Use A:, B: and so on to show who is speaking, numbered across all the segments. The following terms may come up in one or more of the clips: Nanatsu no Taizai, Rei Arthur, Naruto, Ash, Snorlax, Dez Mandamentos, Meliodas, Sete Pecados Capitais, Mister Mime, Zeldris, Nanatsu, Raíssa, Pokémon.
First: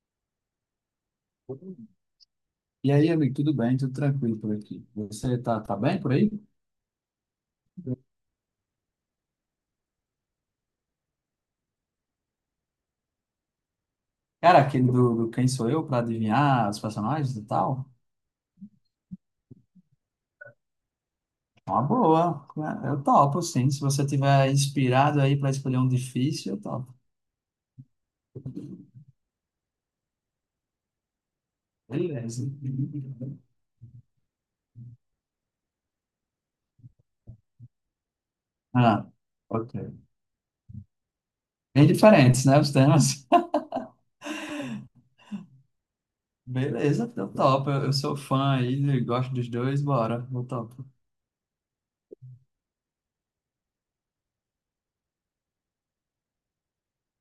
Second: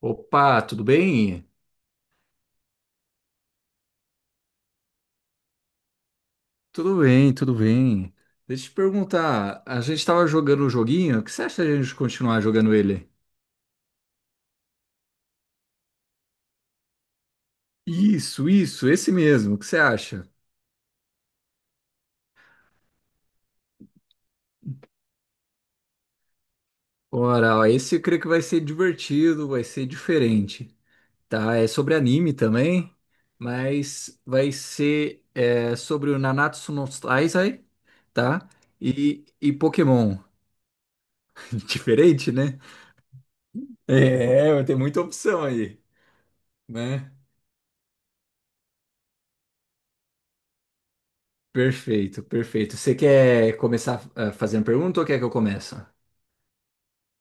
A: Opa, tudo bem?
B: E aí, amigo, tudo bem? Tudo tranquilo por aqui. Você tá bem por aí?
A: Tudo bem, tudo bem. Deixa eu te perguntar, a gente estava jogando um joguinho, o que você acha de a gente continuar jogando ele?
B: Cara, aquele do Quem Sou Eu para adivinhar os personagens e tal?
A: Isso, esse mesmo, o que você acha?
B: É uma boa. É, eu topo, sim. Se você tiver inspirado aí para escolher um difícil, eu topo.
A: Ora, ó, esse eu creio que vai ser divertido, vai ser diferente, tá? É sobre anime
B: Beleza.
A: também, mas vai ser sobre o Nanatsu no Taizai, tá?
B: Ah,
A: E
B: ok.
A: Pokémon.
B: Bem
A: Diferente,
B: diferentes,
A: né?
B: né, os temas?
A: É, vai ter muita opção aí, né?
B: Beleza, eu topo. Eu sou fã aí, gosto dos dois, bora. Eu topo.
A: Perfeito, perfeito. Você quer começar fazendo pergunta ou quer que eu comece?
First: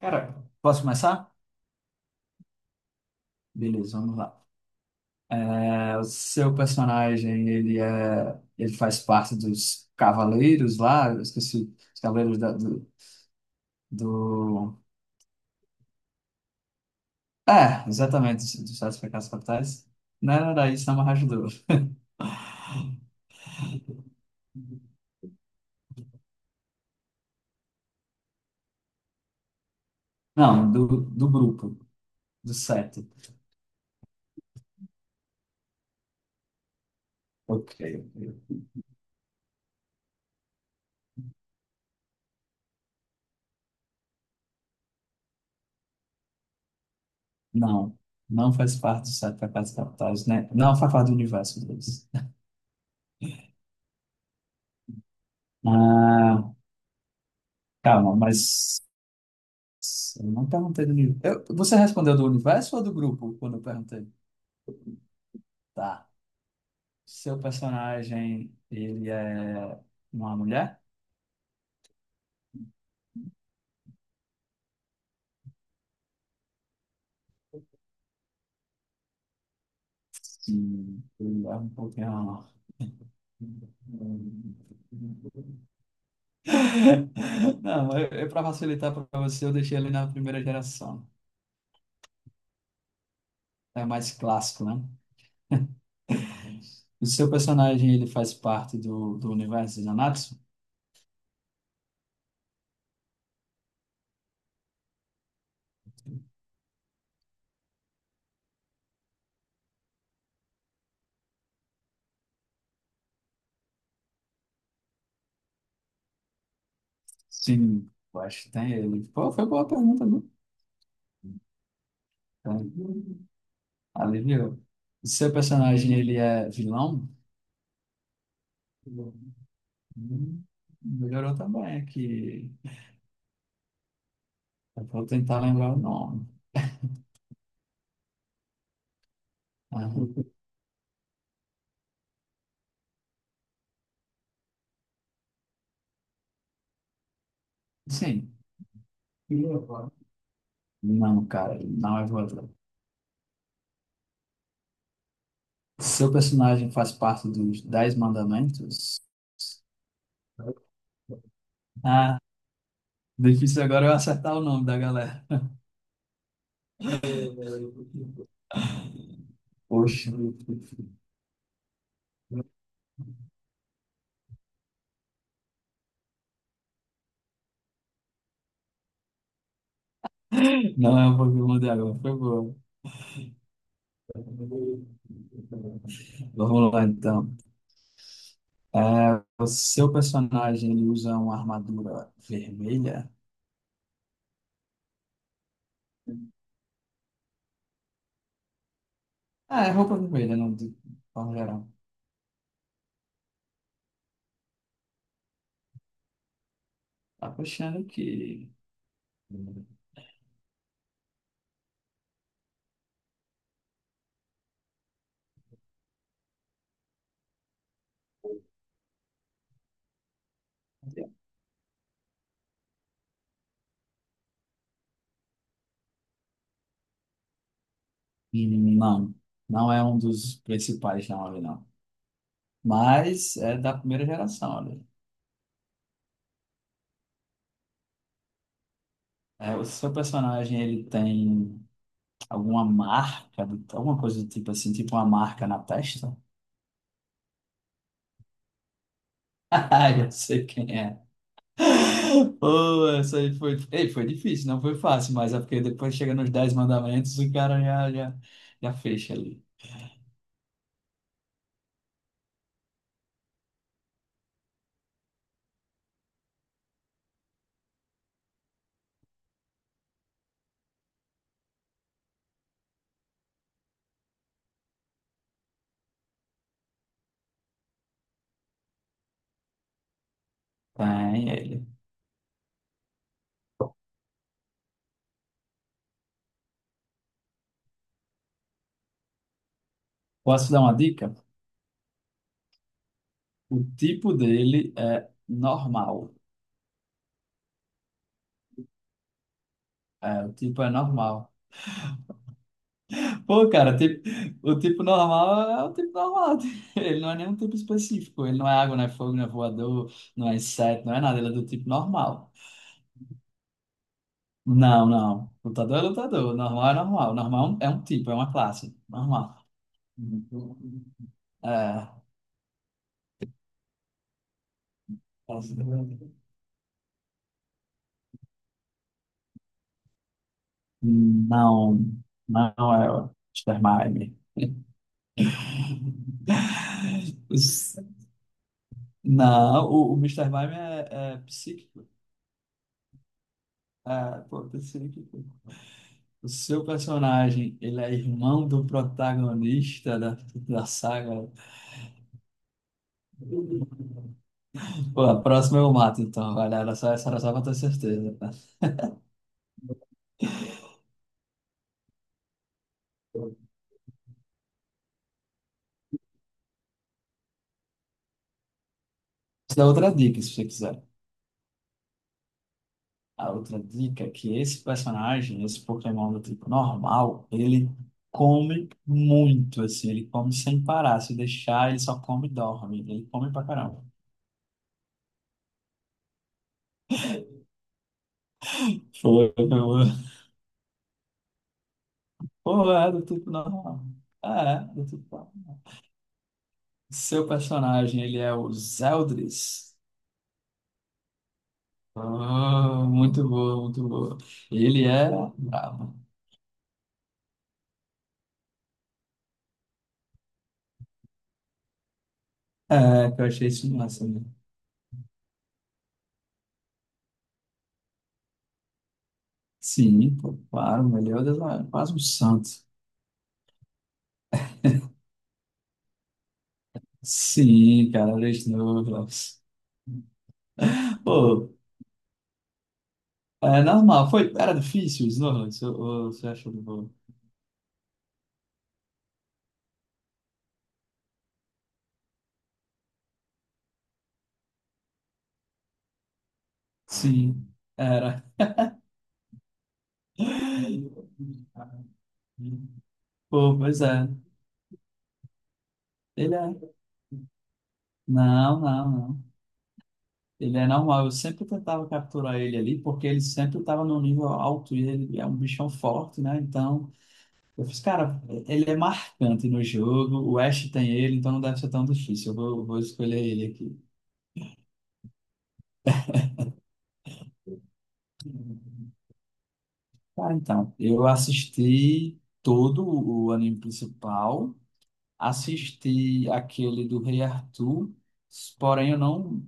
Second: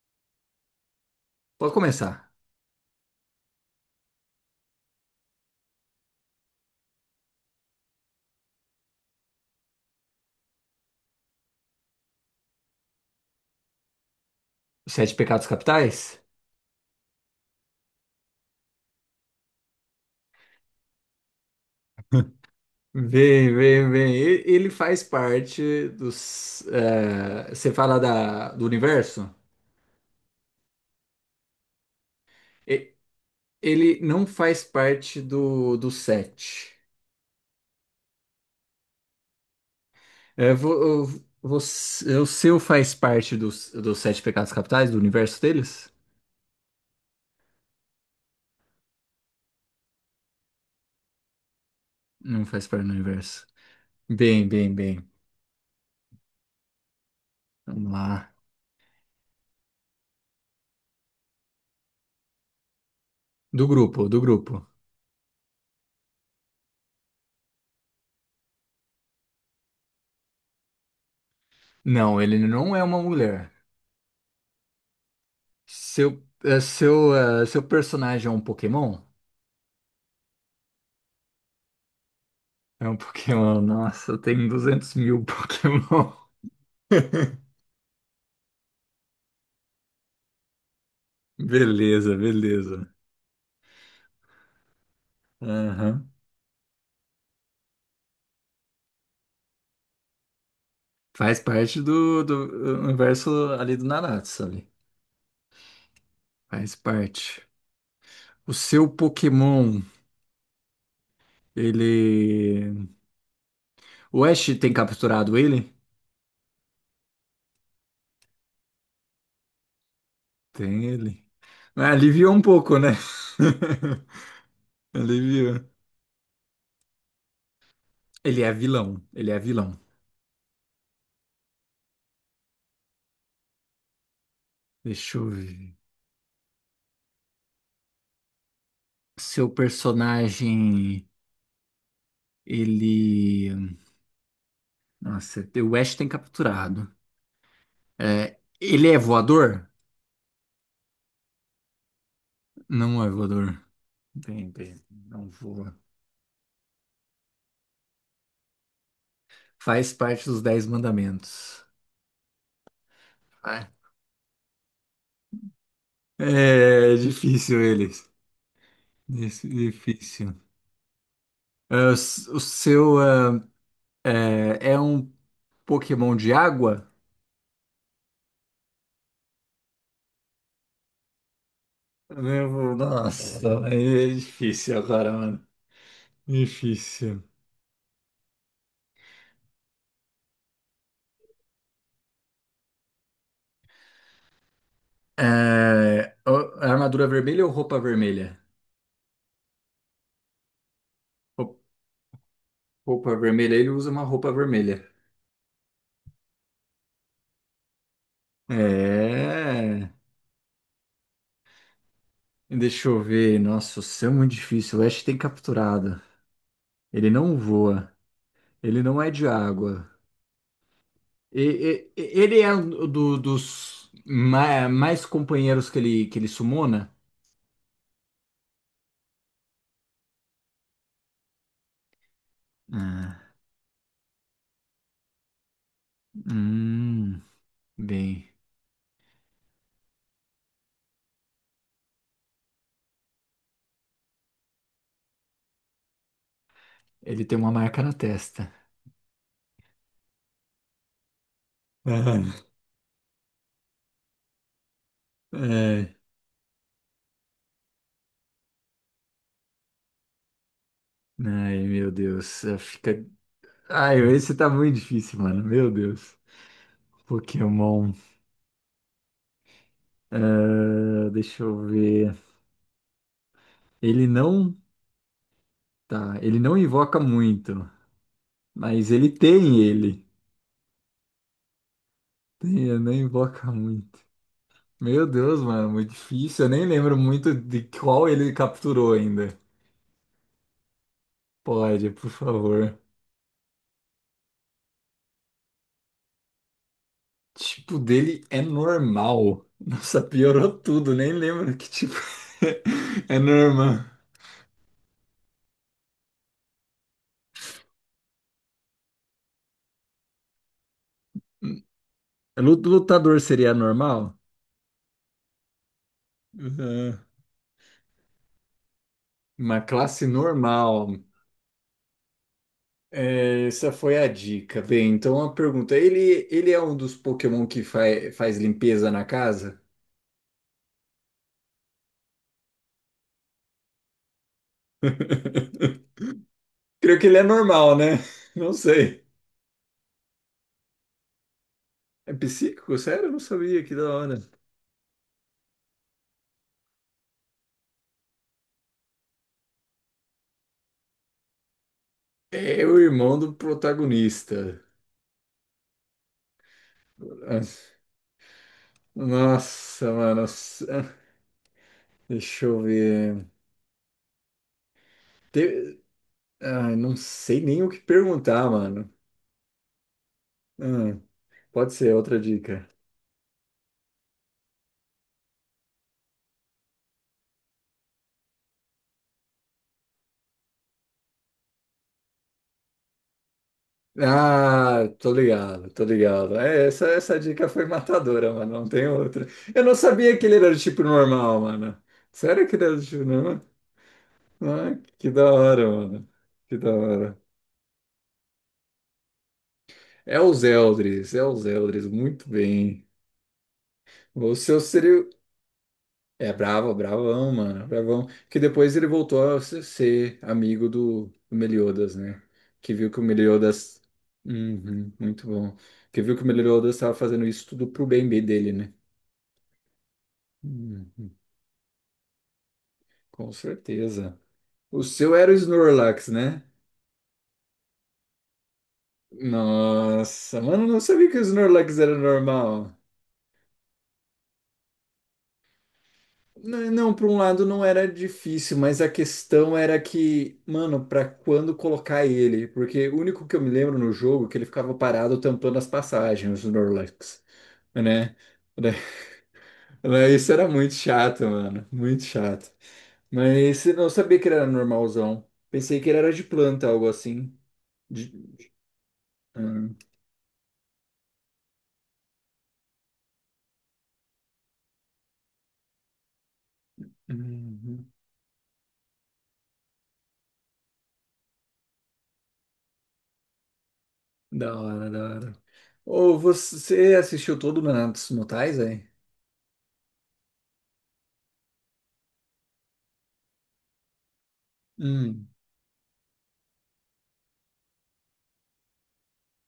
B: Cara, posso começar?
A: Pode começar.
B: Beleza, vamos lá. O seu personagem, ele faz parte dos cavaleiros lá, eu esqueci, os cavaleiros da- do... do....
A: Os sete pecados capitais?
B: É, exatamente, dos sete pecados capitais. Não era daí, Sama Hajdu.
A: Vem, vem, vem. Ele faz parte dos. Você fala do universo?
B: Não, do grupo, do
A: E-
B: sete.
A: Ele não faz parte do sete.
B: Ok. Ok.
A: É, você, o seu faz parte dos sete pecados capitais, do universo deles?
B: Não, não faz parte dos sete pecados capitais, né? Não faz parte do universo deles.
A: Não faz parte do universo. Bem, bem, bem.
B: Ah,
A: Vamos
B: calma,
A: lá.
B: mas eu não perguntei do universo. Você respondeu do universo ou do grupo quando eu
A: Do grupo,
B: perguntei?
A: do grupo.
B: Tá. Seu personagem, ele é uma mulher?
A: Não, ele não é uma mulher. Seu personagem é um Pokémon?
B: Sim, ele é um pouquinho.
A: É um Pokémon. Nossa, tem 200.000 Pokémon.
B: Não, eu para facilitar para você, eu deixei ele na primeira geração.
A: Beleza, beleza.
B: É mais clássico, né?
A: Aham.
B: O seu personagem, ele faz parte do universo de Nanatsu?
A: Faz parte do universo ali do Naruto, ali. Faz parte. O seu Pokémon, ele. O Ash tem capturado ele?
B: Sim, eu acho que tem ele. Pô, foi boa pergunta, viu?
A: Tem ele. Ah, aliviou um pouco, né?
B: Tem. Aliviou. O seu
A: Aliviou.
B: personagem, ele é vilão?
A: Ele é vilão. Ele é vilão.
B: Hum, Melhorou também aqui. Eu vou
A: Deixa eu
B: tentar lembrar
A: ver.
B: o nome.
A: Seu
B: Ah,
A: personagem, ele. Nossa, o West tem capturado.
B: sim.
A: É, ele é voador?
B: Não, cara, não é voador.
A: Não é voador. Bem, bem, não voa.
B: Seu personagem faz parte dos Dez Mandamentos?
A: Faz parte dos Dez Mandamentos.
B: Ah, difícil
A: Ah,
B: agora eu acertar o nome da galera.
A: é difícil eles.
B: Poxa,
A: Difícil. É, o o seu é, é um Pokémon de água?
B: não é o Pokémon de agora, foi boa.
A: Meu, nossa, aí é difícil agora, mano.
B: Vamos lá,
A: Difícil.
B: então. É, o seu personagem ele usa uma armadura vermelha?
A: É, a armadura vermelha ou roupa vermelha?
B: Ah, é roupa vermelha, não, de forma
A: Roup-
B: geral.
A: Roupa vermelha, ele usa uma roupa vermelha.
B: Tá achando que.
A: É. Deixa eu ver. Nossa, o céu é muito difícil. O Ash tem capturado. Ele não voa. Ele não é de água. E- Ele é um dos mais companheiros que ele sumona?
B: Não, não é um dos principais não nomes, não.
A: Ah,
B: Mas é da primeira geração, olha.
A: hum, bem,
B: É, o seu personagem, ele tem alguma marca, alguma coisa do tipo assim, tipo uma marca na testa?
A: ele tem uma marca na testa.
B: Ah, eu sei quem é.
A: Ah,
B: Pô, essa aí foi. Ei, foi difícil, não foi fácil, mas é porque depois
A: é.
B: chega nos dez mandamentos, o cara já fecha ali.
A: Ai, meu Deus. Fica. Ai, esse tá muito difícil, mano. Meu Deus. Pokémon. Ah, deixa eu ver. Ele não. Tá, ele não invoca muito, mas ele tem ele.
B: Tem ele.
A: Tem, ele não invoca muito. Meu Deus, mano, muito difícil. Eu nem lembro muito de qual ele capturou ainda.
B: Posso dar uma dica?
A: Pode, por favor.
B: O tipo dele é normal.
A: Tipo dele é normal. Nossa,
B: É, o
A: piorou
B: tipo é
A: tudo. Nem
B: normal.
A: lembro que tipo é
B: Pô, cara,
A: normal.
B: o tipo normal é o tipo normal. Ele não é nenhum tipo específico. Ele não é água, não é fogo, não é voador, não é inseto, não é nada. Ele é do tipo normal.
A: Lutador seria normal?
B: Não, não. Lutador é lutador. Normal é
A: Uhum.
B: normal. Normal é um tipo, é uma classe. Normal.
A: Uma classe normal.
B: É.
A: É, essa foi a dica. Bem, então a pergunta: ele é um dos Pokémon que faz limpeza na casa?
B: Não, não é o Mister Mime.
A: Creio que ele é normal, né? Não sei.
B: Não, o Mr. Mime é psíquico.
A: É psíquico? Sério? Eu não sabia, que da hora.
B: Ah, pô, pensei que o seu personagem, ele é irmão do protagonista da saga.
A: É o irmão do protagonista.
B: Pô, a próxima eu mato, então. Olha, era só, essa era só pra ter certeza. Tá?
A: Nossa, mano. Deixa eu ver. Te- Ah, não sei nem o que perguntar, mano.
B: Isso é outra dica, se você quiser.
A: Ah, pode ser outra dica.
B: A outra dica é que esse personagem, esse Pokémon do tipo normal, ele come muito, assim, ele come sem parar. Se deixar, ele só come e dorme. Ele come pra caramba.
A: Ah, tô ligado, tô ligado. É, essa dica foi matadora, mano. Não tem outra.
B: Foi,
A: Eu não
B: meu.
A: sabia que ele era do tipo normal, mano. Sério que ele
B: Pô,
A: era do
B: é do
A: tipo
B: tipo
A: normal?
B: normal. É,
A: Ah,
B: do tipo.
A: que da hora, mano. Que da hora.
B: Seu personagem, ele é o Zeldris.
A: É os Eldris, muito bem.
B: Oh, muito boa, muito boa.
A: O seu
B: Ele
A: seria.
B: é bravo.
A: É bravo, bravão, mano. Bravão. Que depois ele voltou a ser amigo do Meliodas, né? Que viu que o
B: É, que eu achei isso
A: Meliodas.
B: massa, né?
A: Uhum, muito bom. Que viu que o Meliodas estava fazendo isso tudo pro bem dele, né?
B: Sim, pô, claro,
A: Uhum,
B: melhor Deus, é quase um santo.
A: com certeza. O seu era o Snorlax, né?
B: Sim, cara, era Snorlax.
A: Nossa, mano, eu não sabia que o
B: Pô,
A: Snorlax era normal.
B: é normal, foi, era difícil o Snorlax, ou você achou de boa?
A: Não, por um lado não era difícil, mas a questão era que, mano, pra quando colocar ele? Porque o único que eu me lembro no jogo é que ele ficava parado tampando as passagens, o Snorlax,
B: Sim,
A: né?
B: era.
A: Isso era muito chato, mano, muito chato.
B: Pô,
A: Mas eu
B: pois
A: não
B: é,
A: sabia que ele era normalzão. Pensei que ele era de
B: ele
A: planta,
B: é.
A: algo assim. De...
B: Não, não, não.
A: ah.
B: Ele é normal, eu sempre tentava capturar ele ali, porque ele sempre estava no nível alto e ele é um bichão forte, né? Então, eu fiz,
A: Uhum.
B: cara, ele é marcante no jogo, o Ash tem ele, então não deve ser tão difícil, eu vou escolher ele aqui.
A: Da hora, da hora. Ou você assistiu todo o Nanatsu no Taizai?
B: Cara, então, eu assisti todo o anime principal,
A: Hum.
B: assisti aquele do Rei Arthur, porém eu não,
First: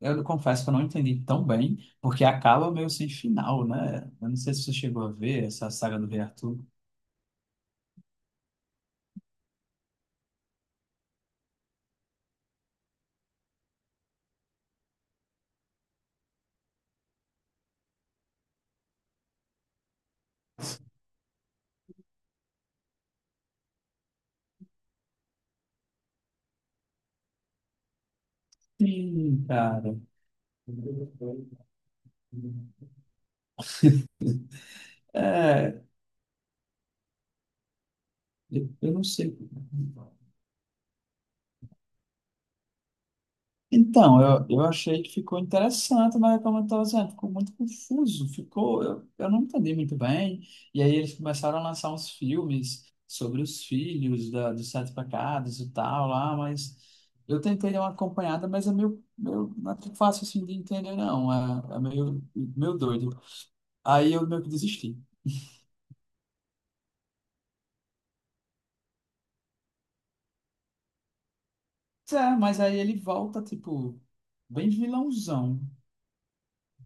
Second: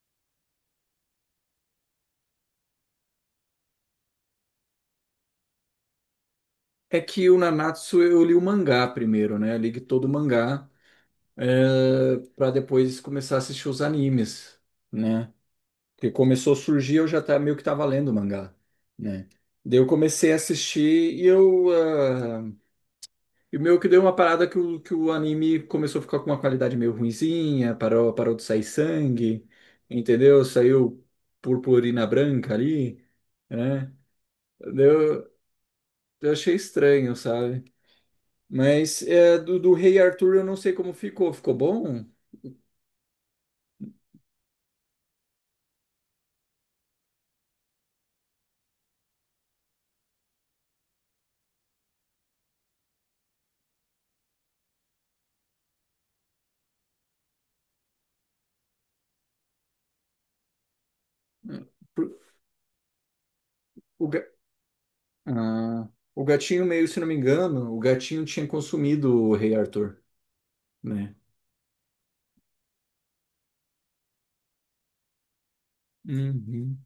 B: eu confesso que eu não entendi tão bem, porque acaba meio sem final, né? Eu não sei se você chegou a ver essa saga do Rei Arthur.
A: É que o Nanatsu eu li o mangá primeiro, né? Eu li todo o mangá para depois começar a assistir os animes, né? Porque começou a surgir, eu já tá, meio que tava lendo o mangá, né? Daí eu comecei a assistir e e meio que deu uma parada que que o anime começou a ficar com uma qualidade meio ruinzinha, parou, parou de sair
B: Sim,
A: sangue,
B: cara.
A: entendeu? Saiu purpurina branca ali, né? Deu,
B: É,
A: eu achei estranho, sabe?
B: eu
A: Mas
B: não
A: é,
B: sei.
A: do Rei Arthur eu não sei como ficou. Ficou bom?
B: Então, eu achei que ficou interessante, mas como eu estava dizendo, ficou muito confuso, ficou, eu não entendi muito bem. E aí eles começaram a lançar uns filmes sobre os filhos dos sete pecados e tal lá, mas eu tentei dar uma acompanhada, mas é meio não é tão fácil assim de entender, não, é
A: Por-
B: meio doido.
A: O,
B: Aí eu meio que desisti.
A: ah, o gatinho meio, se não me engano, o gatinho tinha consumido o Rei Arthur, né?
B: É, mas aí ele volta, tipo, bem vilãozão.
A: Uhum.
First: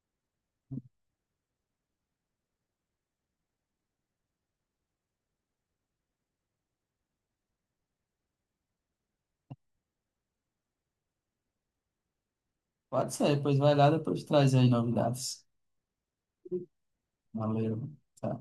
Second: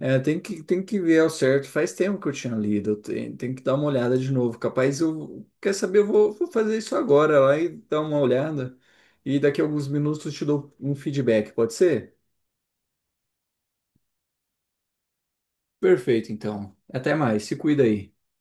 A: É, tem que ver ao certo. Faz tempo que eu tinha lido. Tem, tem que dar uma olhada de novo. Capaz eu. Quer saber? Eu vou, vou fazer isso agora lá e dar uma olhada. E daqui a alguns minutos eu te dou um feedback, pode ser?
B: Pode ser, pois vai lá, depois traz aí novidades.
A: Perfeito, então. Até mais. Se
B: Valeu.
A: cuida aí.
B: Tá.